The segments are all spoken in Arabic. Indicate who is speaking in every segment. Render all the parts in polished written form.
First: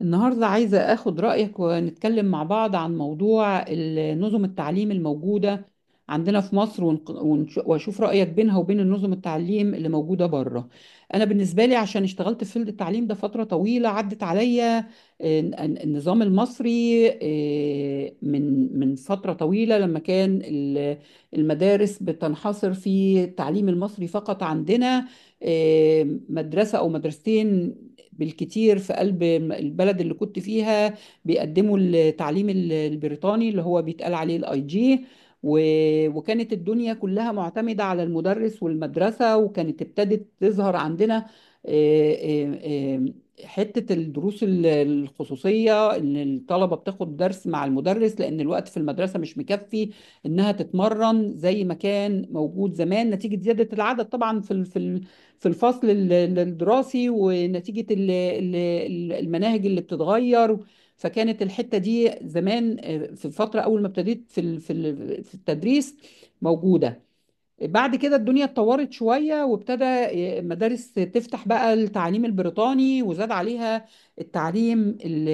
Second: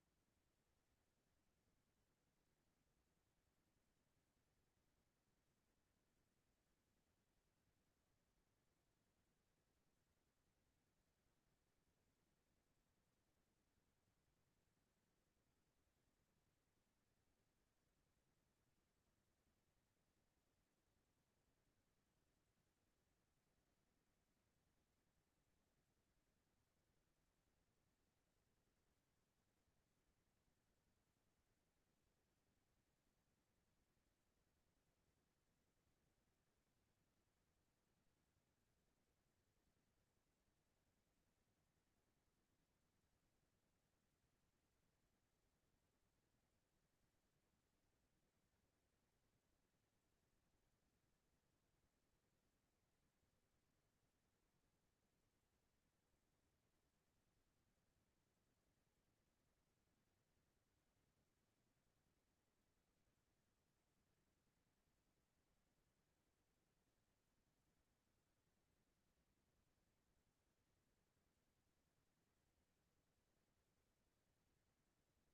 Speaker 1: النهاردة عايزة أخد رأيك ونتكلم مع بعض عن موضوع نظم التعليم الموجودة عندنا في مصر وأشوف رأيك بينها وبين النظم التعليم اللي موجودة بره. أنا بالنسبة لي عشان اشتغلت في فيلد التعليم ده فترة طويلة عدت عليا. آه، ن- النظام المصري، من فترة طويلة لما كان المدارس بتنحصر في التعليم المصري فقط عندنا، مدرسة أو مدرستين بالكتير في قلب البلد اللي كنت فيها بيقدموا التعليم البريطاني اللي هو بيتقال عليه الاي جي. وكانت الدنيا كلها معتمدة على المدرس والمدرسة، وكانت ابتدت تظهر عندنا، آه، آه، آه، حتة الدروس الخصوصية، إن الطلبة بتاخد درس مع المدرس لأن الوقت في المدرسة مش مكفي إنها تتمرن زي ما كان موجود زمان، نتيجة زيادة العدد طبعا في في الفصل الدراسي، ونتيجة المناهج اللي بتتغير. فكانت الحتة دي زمان، في الفترة أول ما ابتديت في في التدريس، موجودة. بعد كده الدنيا اتطورت شوية وابتدى مدارس تفتح بقى التعليم البريطاني، وزاد عليها التعليم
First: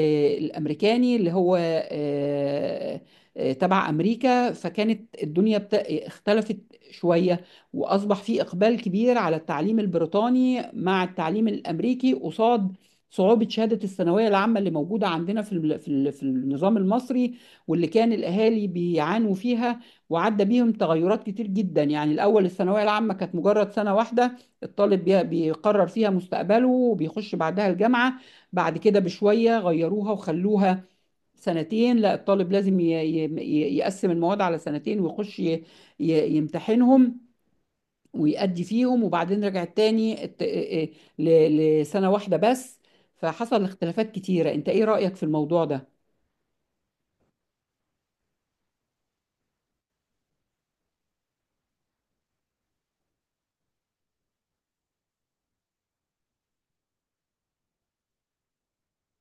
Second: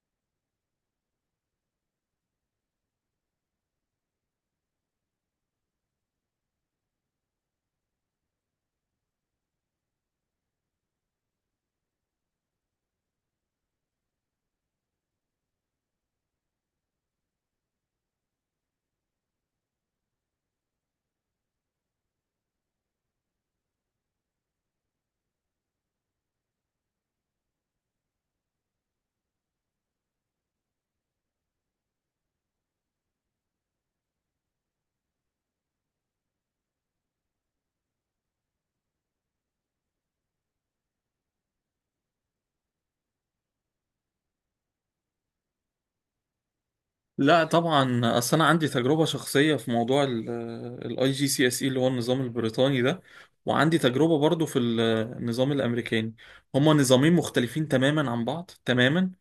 Speaker 1: الأمريكاني اللي هو تبع أمريكا. فكانت الدنيا اختلفت شوية، وأصبح في إقبال كبير على التعليم البريطاني مع التعليم الأمريكي قصاد صعوبة شهادة الثانوية العامة اللي موجودة عندنا في في النظام المصري واللي كان الأهالي بيعانوا فيها. وعدى بيهم تغيرات كتير جدا، يعني الأول الثانوية العامة كانت مجرد سنة واحدة الطالب بيقرر فيها مستقبله وبيخش بعدها الجامعة. بعد كده بشوية غيروها وخلوها سنتين، لا الطالب لازم يقسم المواد على سنتين ويخش يمتحنهم ويأدي فيهم، وبعدين رجعت تاني لسنة واحدة بس. فحصل اختلافات كتيرة، انت ايه رأيك في الموضوع ده؟
Speaker 2: لا طبعا، اصل انا عندي تجربه شخصيه في موضوع الاي جي سي اس اي اللي هو النظام البريطاني ده، وعندي تجربه برضو في النظام الامريكاني. هما نظامين مختلفين تماما عن بعض تماما.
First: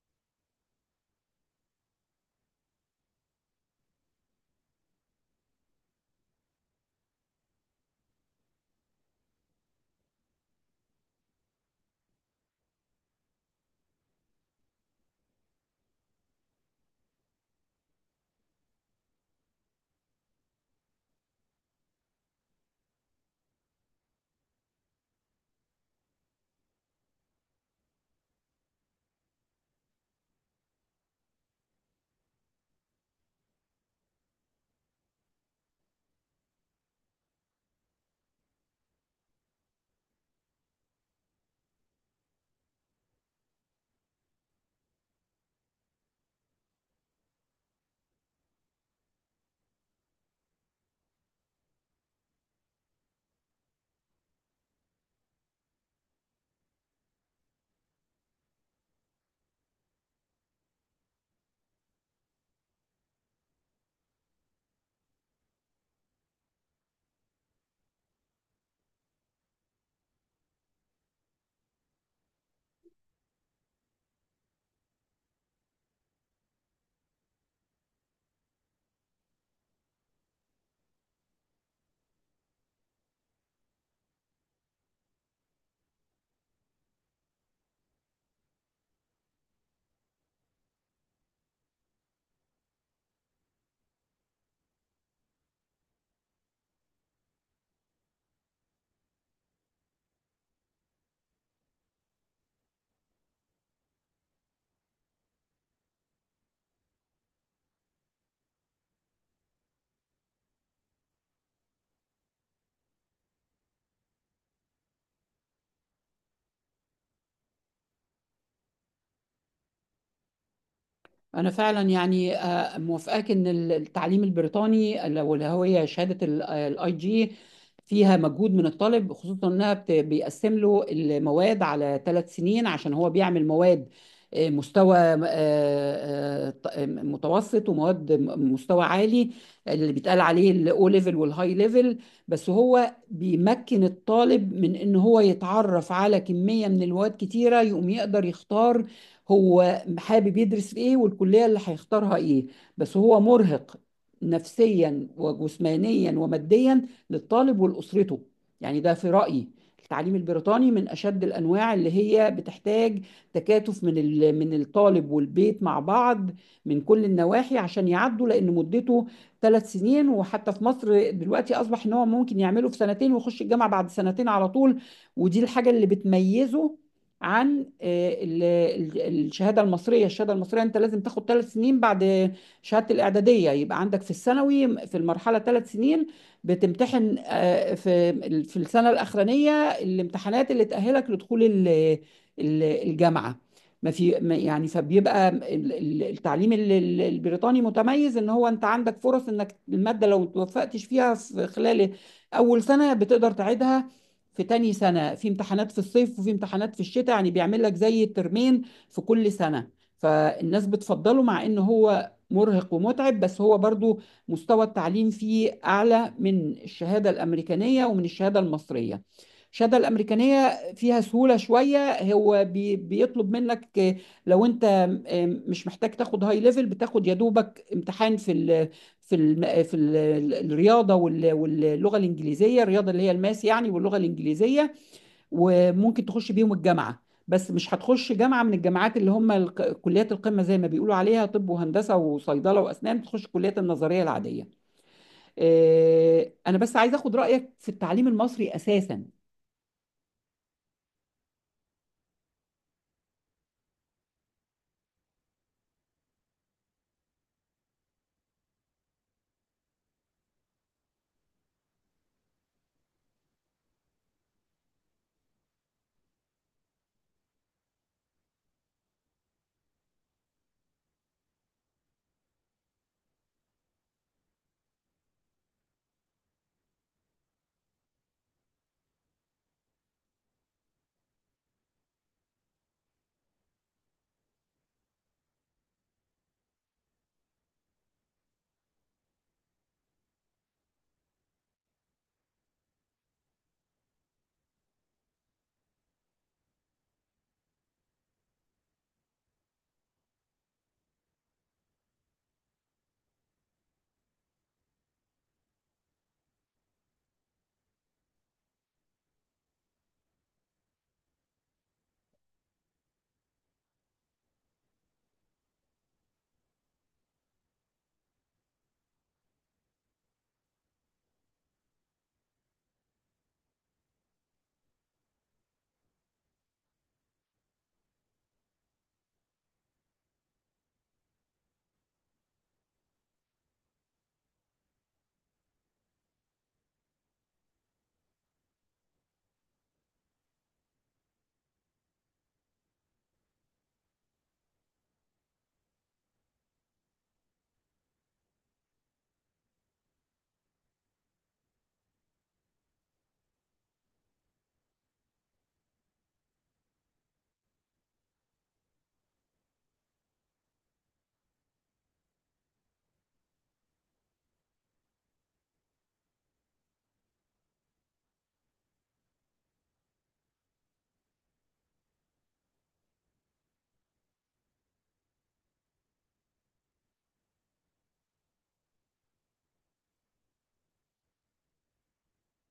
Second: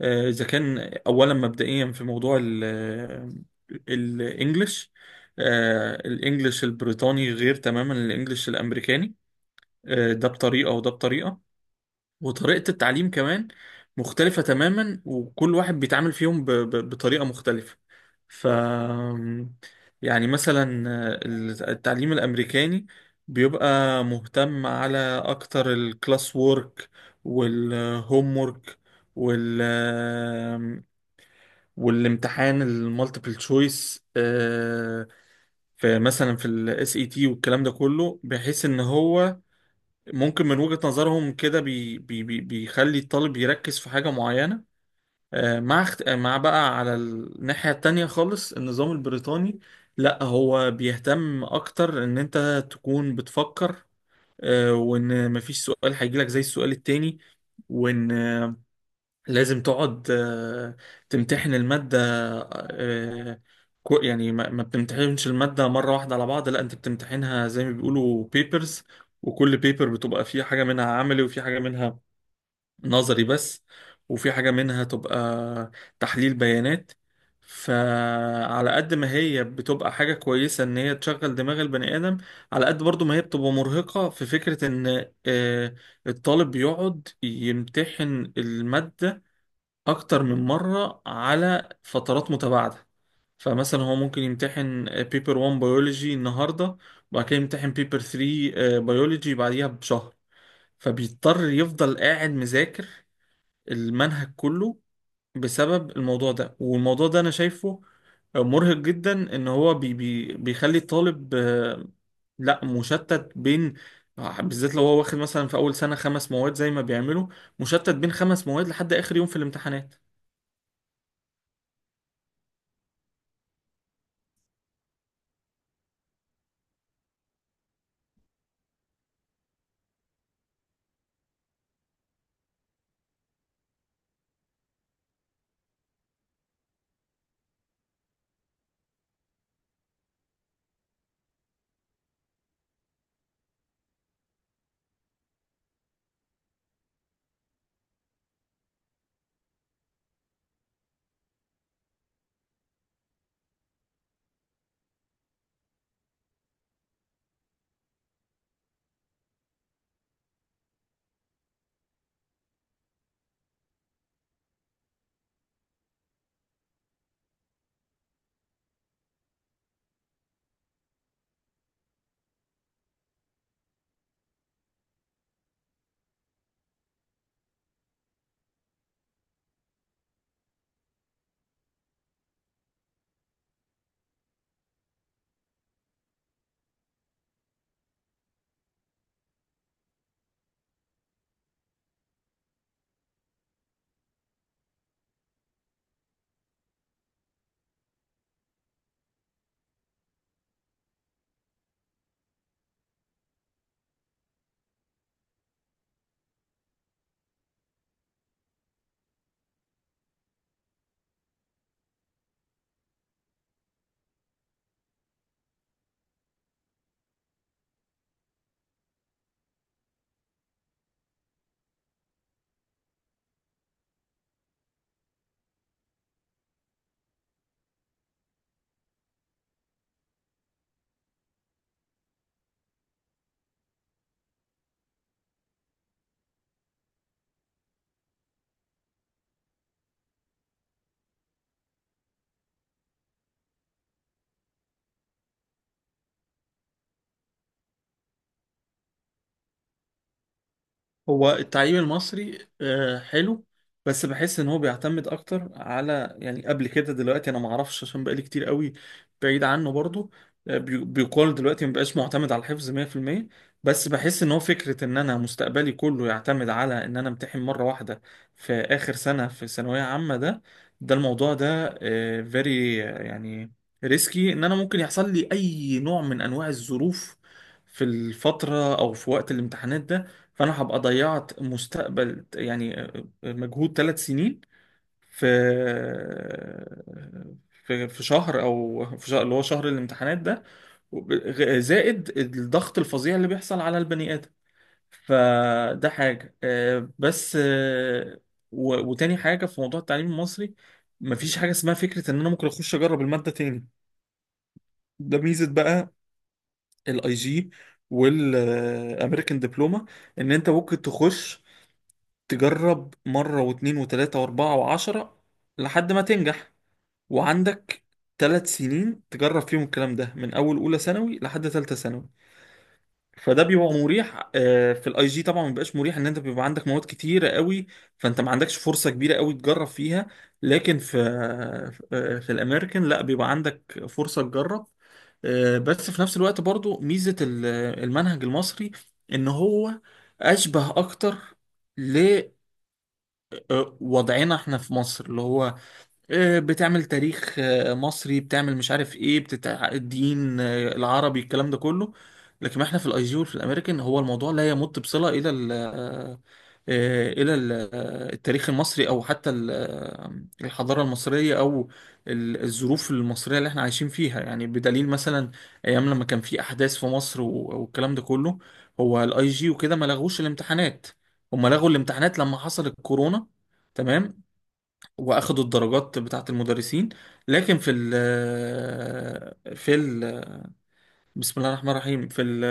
Speaker 2: اذا كان اولا مبدئيا في موضوع الانجليش، الانجليش البريطاني غير تماما الانجليش الامريكاني. ده بطريقه وده بطريقه، وطريقة التعليم كمان مختلفة تماما، وكل واحد بيتعامل فيهم بطريقة مختلفة. ف يعني مثلا التعليم الأمريكاني بيبقى مهتم على أكتر الكلاس وورك والهوم وورك وال والامتحان المالتيبل تشويس، في مثلا في الاس اي تي والكلام ده كله، بحيث ان هو ممكن من وجهة نظرهم كده بي بي بي بيخلي الطالب يركز في حاجة معينة. آه، مع اخت... آه، مع بقى على الناحية التانية خالص النظام البريطاني، لا هو بيهتم أكتر إن أنت تكون بتفكر، وإن مفيش سؤال هيجيلك زي السؤال التاني، وإن لازم تقعد تمتحن المادة. آه، يعني ما بتمتحنش المادة مرة واحدة على بعض، لا انت بتمتحنها زي ما بيقولوا بيبرز. وكل بيبر بتبقى فيه حاجة منها عملي، وفي حاجة منها نظري بس، وفي حاجة منها تبقى تحليل بيانات. فعلى قد ما هي بتبقى حاجة كويسة ان هي تشغل دماغ البني آدم، على قد برضو ما هي بتبقى مرهقة في فكرة ان الطالب بيقعد يمتحن المادة اكتر من مرة على فترات متباعدة. فمثلا هو ممكن يمتحن بيبر 1 بيولوجي النهاردة، وبعد كده يمتحن بيبر 3 بيولوجي بعديها بشهر، فبيضطر يفضل قاعد مذاكر المنهج كله بسبب الموضوع ده. والموضوع ده انا شايفه مرهق جدا، ان هو بي بي بيخلي الطالب لا مشتت بين، بالذات لو هو واخد مثلا في اول سنة خمس مواد زي ما بيعملوا، مشتت بين خمس مواد لحد اخر يوم في الامتحانات.
Speaker 1: أنا فعلا يعني موافقاك إن التعليم البريطاني لو اللي هي شهادة الاي جي فيها مجهود من الطالب، خصوصا إنها بيقسم له المواد على ثلاث سنين عشان هو بيعمل مواد، مستوى متوسط ومواد مستوى عالي اللي بيتقال عليه الاو ليفل والهاي ليفل. بس هو بيمكن الطالب من ان هو يتعرف على كمية من المواد كتيرة، يقوم يقدر يختار هو حابب يدرس في ايه والكلية اللي هيختارها ايه. بس هو مرهق نفسيا وجسمانيا وماديا للطالب ولأسرته. يعني ده في رأيي التعليم البريطاني من أشد الأنواع اللي هي بتحتاج تكاتف من من الطالب والبيت مع بعض من كل النواحي عشان يعدوا، لأن مدته ثلاث سنين. وحتى في مصر دلوقتي أصبح إن هو ممكن يعمله في سنتين ويخش الجامعة بعد سنتين على طول. ودي الحاجة اللي بتميزه عن الشهاده المصريه. الشهاده المصريه انت لازم تاخد ثلاث سنين بعد شهاده الاعداديه، يبقى عندك في الثانوي في المرحله ثلاث سنين، بتمتحن في السنه الاخرانيه الامتحانات اللي تاهلك لدخول الجامعه. ما في يعني فبيبقى التعليم البريطاني متميز ان هو انت عندك فرص انك الماده لو توفقتش فيها في خلال اول سنه بتقدر تعيدها في تاني سنة، في امتحانات في الصيف وفي امتحانات في الشتاء، يعني بيعمل لك زي ترمين في كل سنة. فالناس بتفضله مع ان هو مرهق ومتعب، بس هو برضو مستوى التعليم فيه أعلى من الشهادة الأمريكانية ومن الشهادة المصرية. الشهادة الأمريكانية فيها سهولة شوية، هو بيطلب منك لو أنت مش محتاج تاخد هاي ليفل بتاخد يا دوبك امتحان في ال في الم... في ال- ال- الرياضه واللغه الانجليزيه، الرياضه اللي هي الماس يعني واللغه الانجليزيه، وممكن تخش بيهم الجامعه. بس مش هتخش جامعه من الجامعات اللي هم كليات القمه زي ما بيقولوا عليها، طب وهندسه وصيدله واسنان، تخش الكليات النظريه العاديه. انا بس عايز اخد رايك في التعليم المصري اساسا.
Speaker 2: هو التعليم المصري حلو، بس بحس ان هو بيعتمد اكتر على، يعني قبل كده، دلوقتي انا ما اعرفش عشان بقالي كتير قوي بعيد عنه برضو. بيقال دلوقتي ما بقاش معتمد على الحفظ 100%، بس بحس ان هو فكرة ان انا مستقبلي كله يعتمد على ان انا امتحن مرة واحدة في اخر سنة في ثانوية عامة. ده ده الموضوع ده فيري يعني ريسكي، ان انا ممكن يحصل لي اي نوع من انواع الظروف في الفترة او في وقت الامتحانات ده، فانا هبقى ضيعت مستقبل، يعني مجهود 3 سنين في، في في شهر، او في شهر اللي هو شهر الامتحانات ده، وب- زائد الضغط الفظيع اللي بيحصل على البني ادم. فده حاجه. وتاني حاجه في موضوع التعليم المصري، مفيش حاجه اسمها فكره ان انا ممكن اخش اجرب الماده تاني. ده ميزه بقى الاي جي والامريكان دبلومه، ان انت ممكن تخش تجرب مرة واتنين وتلاتة واربعة وعشرة لحد ما تنجح، وعندك تلات سنين تجرب فيهم الكلام ده من أول أولى ثانوي لحد تالتة ثانوي. فده بيبقى مريح. في الاي جي طبعا ما بيبقاش مريح، ان انت بيبقى عندك مواد كتيرة قوي، فانت ما عندكش فرصة كبيرة قوي تجرب فيها، لكن في في الامريكان لا، بيبقى عندك فرصة تجرب. بس في نفس الوقت برضو ميزة المنهج المصري ان هو اشبه اكتر وضعنا احنا في مصر، اللي هو بتعمل تاريخ مصري، بتعمل مش عارف ايه بتتع الدين العربي الكلام ده كله. لكن ما احنا في الاي جي وفي الامريكان هو الموضوع لا يمت بصلة الى ال آه، آه، الى ال- آه، التاريخ المصري، او حتى الحضارة المصرية، او الظروف المصرية اللي احنا عايشين فيها. يعني بدليل مثلا ايام لما كان في احداث في مصر والكلام ده كله، هو الاي جي وكده ما لغوش الامتحانات. هم لغوا الامتحانات لما حصل الكورونا، تمام، واخدوا الدرجات بتاعت المدرسين. لكن في ال في ال بسم الله الرحمن الرحيم، في ال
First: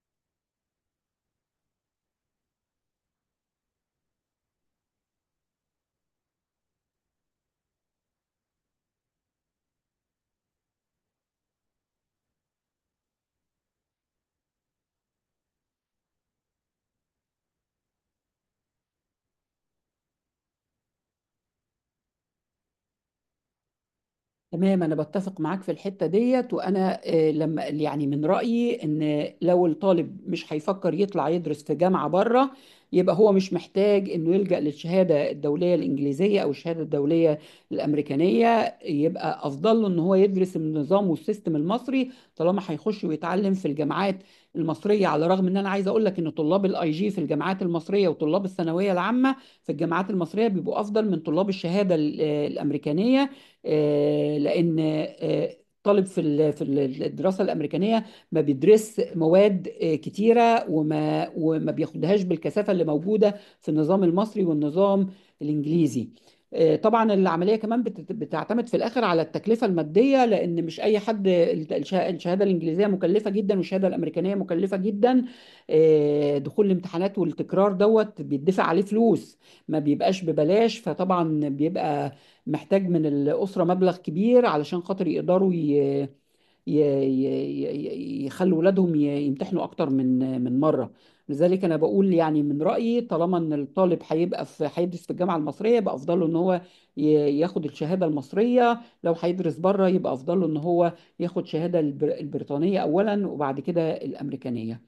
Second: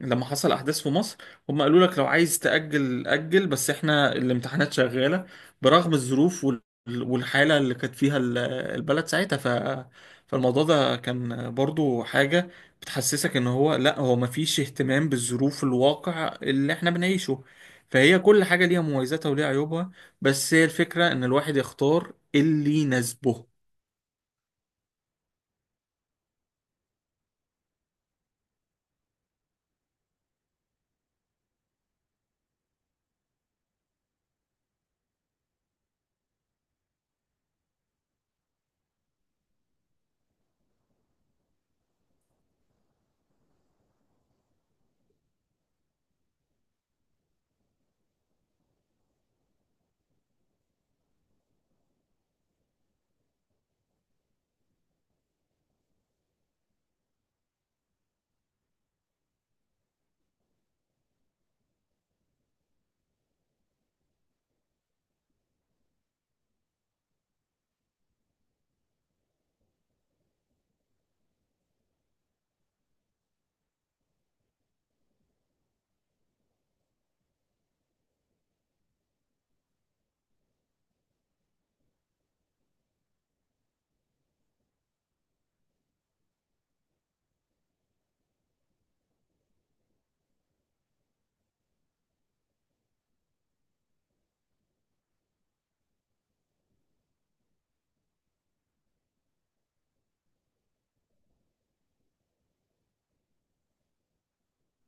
Speaker 2: لما حصل احداث في مصر، هم قالوا لك لو عايز تأجل أجل، بس احنا الامتحانات شغالة، برغم الظروف والحالة اللي كانت فيها البلد ساعتها. فالموضوع ده كان برضو حاجة بتحسسك ان هو لا، هو مفيش اهتمام بالظروف الواقع اللي احنا بنعيشه. فهي كل حاجة ليها مميزاتها وليها عيوبها، بس هي الفكرة ان الواحد يختار اللي يناسبه.
Speaker 1: تمام، أنا بتفق معاك في الحتة ديت. وأنا لما يعني من رأيي إن لو الطالب مش هيفكر يطلع يدرس في جامعة بره يبقى هو مش محتاج إنه يلجأ للشهادة الدولية الإنجليزية أو الشهادة الدولية الأمريكانية، يبقى أفضل له إن هو يدرس النظام والسيستم المصري طالما هيخش ويتعلم في الجامعات المصرية. على الرغم إن أنا عايز أقول لك إن طلاب الأي جي في الجامعات المصرية وطلاب الثانوية العامة في الجامعات المصرية بيبقوا أفضل من طلاب الشهادة الأمريكانية، لان الطالب في الدراسه الامريكانيه ما بيدرس مواد كتيره، وما بياخدهاش بالكثافه اللي موجوده في النظام المصري والنظام الانجليزي. طبعا العمليه كمان بتعتمد في الاخر على التكلفه الماديه، لان مش اي حد، الشهاده الانجليزيه مكلفه جدا والشهاده الامريكانيه مكلفه جدا. دخول الامتحانات والتكرار دوت بيدفع عليه فلوس، ما بيبقاش ببلاش، فطبعا بيبقى محتاج من الأسرة مبلغ كبير علشان خاطر يقدروا يخلوا ولادهم يمتحنوا أكتر من مرة. لذلك أنا بقول يعني من رأيي طالما إن الطالب هيبقى في هيدرس في الجامعة المصرية يبقى أفضل له إن هو ياخد الشهادة المصرية، لو هيدرس بره يبقى أفضل له إن هو ياخد شهادة البريطانية أولا وبعد كده الأمريكانية.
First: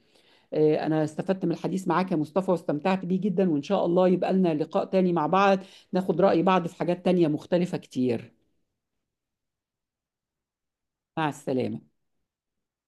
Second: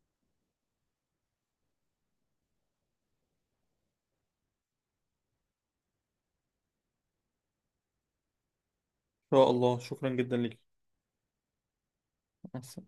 Speaker 1: انا استفدت من الحديث معاك يا مصطفى واستمتعت بيه جدا، وان شاء الله يبقى لنا لقاء تاني مع بعض ناخد رأي بعض في حاجات تانية مختلفة كتير.
Speaker 2: ان شاء الله، شكرا جدا
Speaker 1: مع السلامة.
Speaker 2: ليك.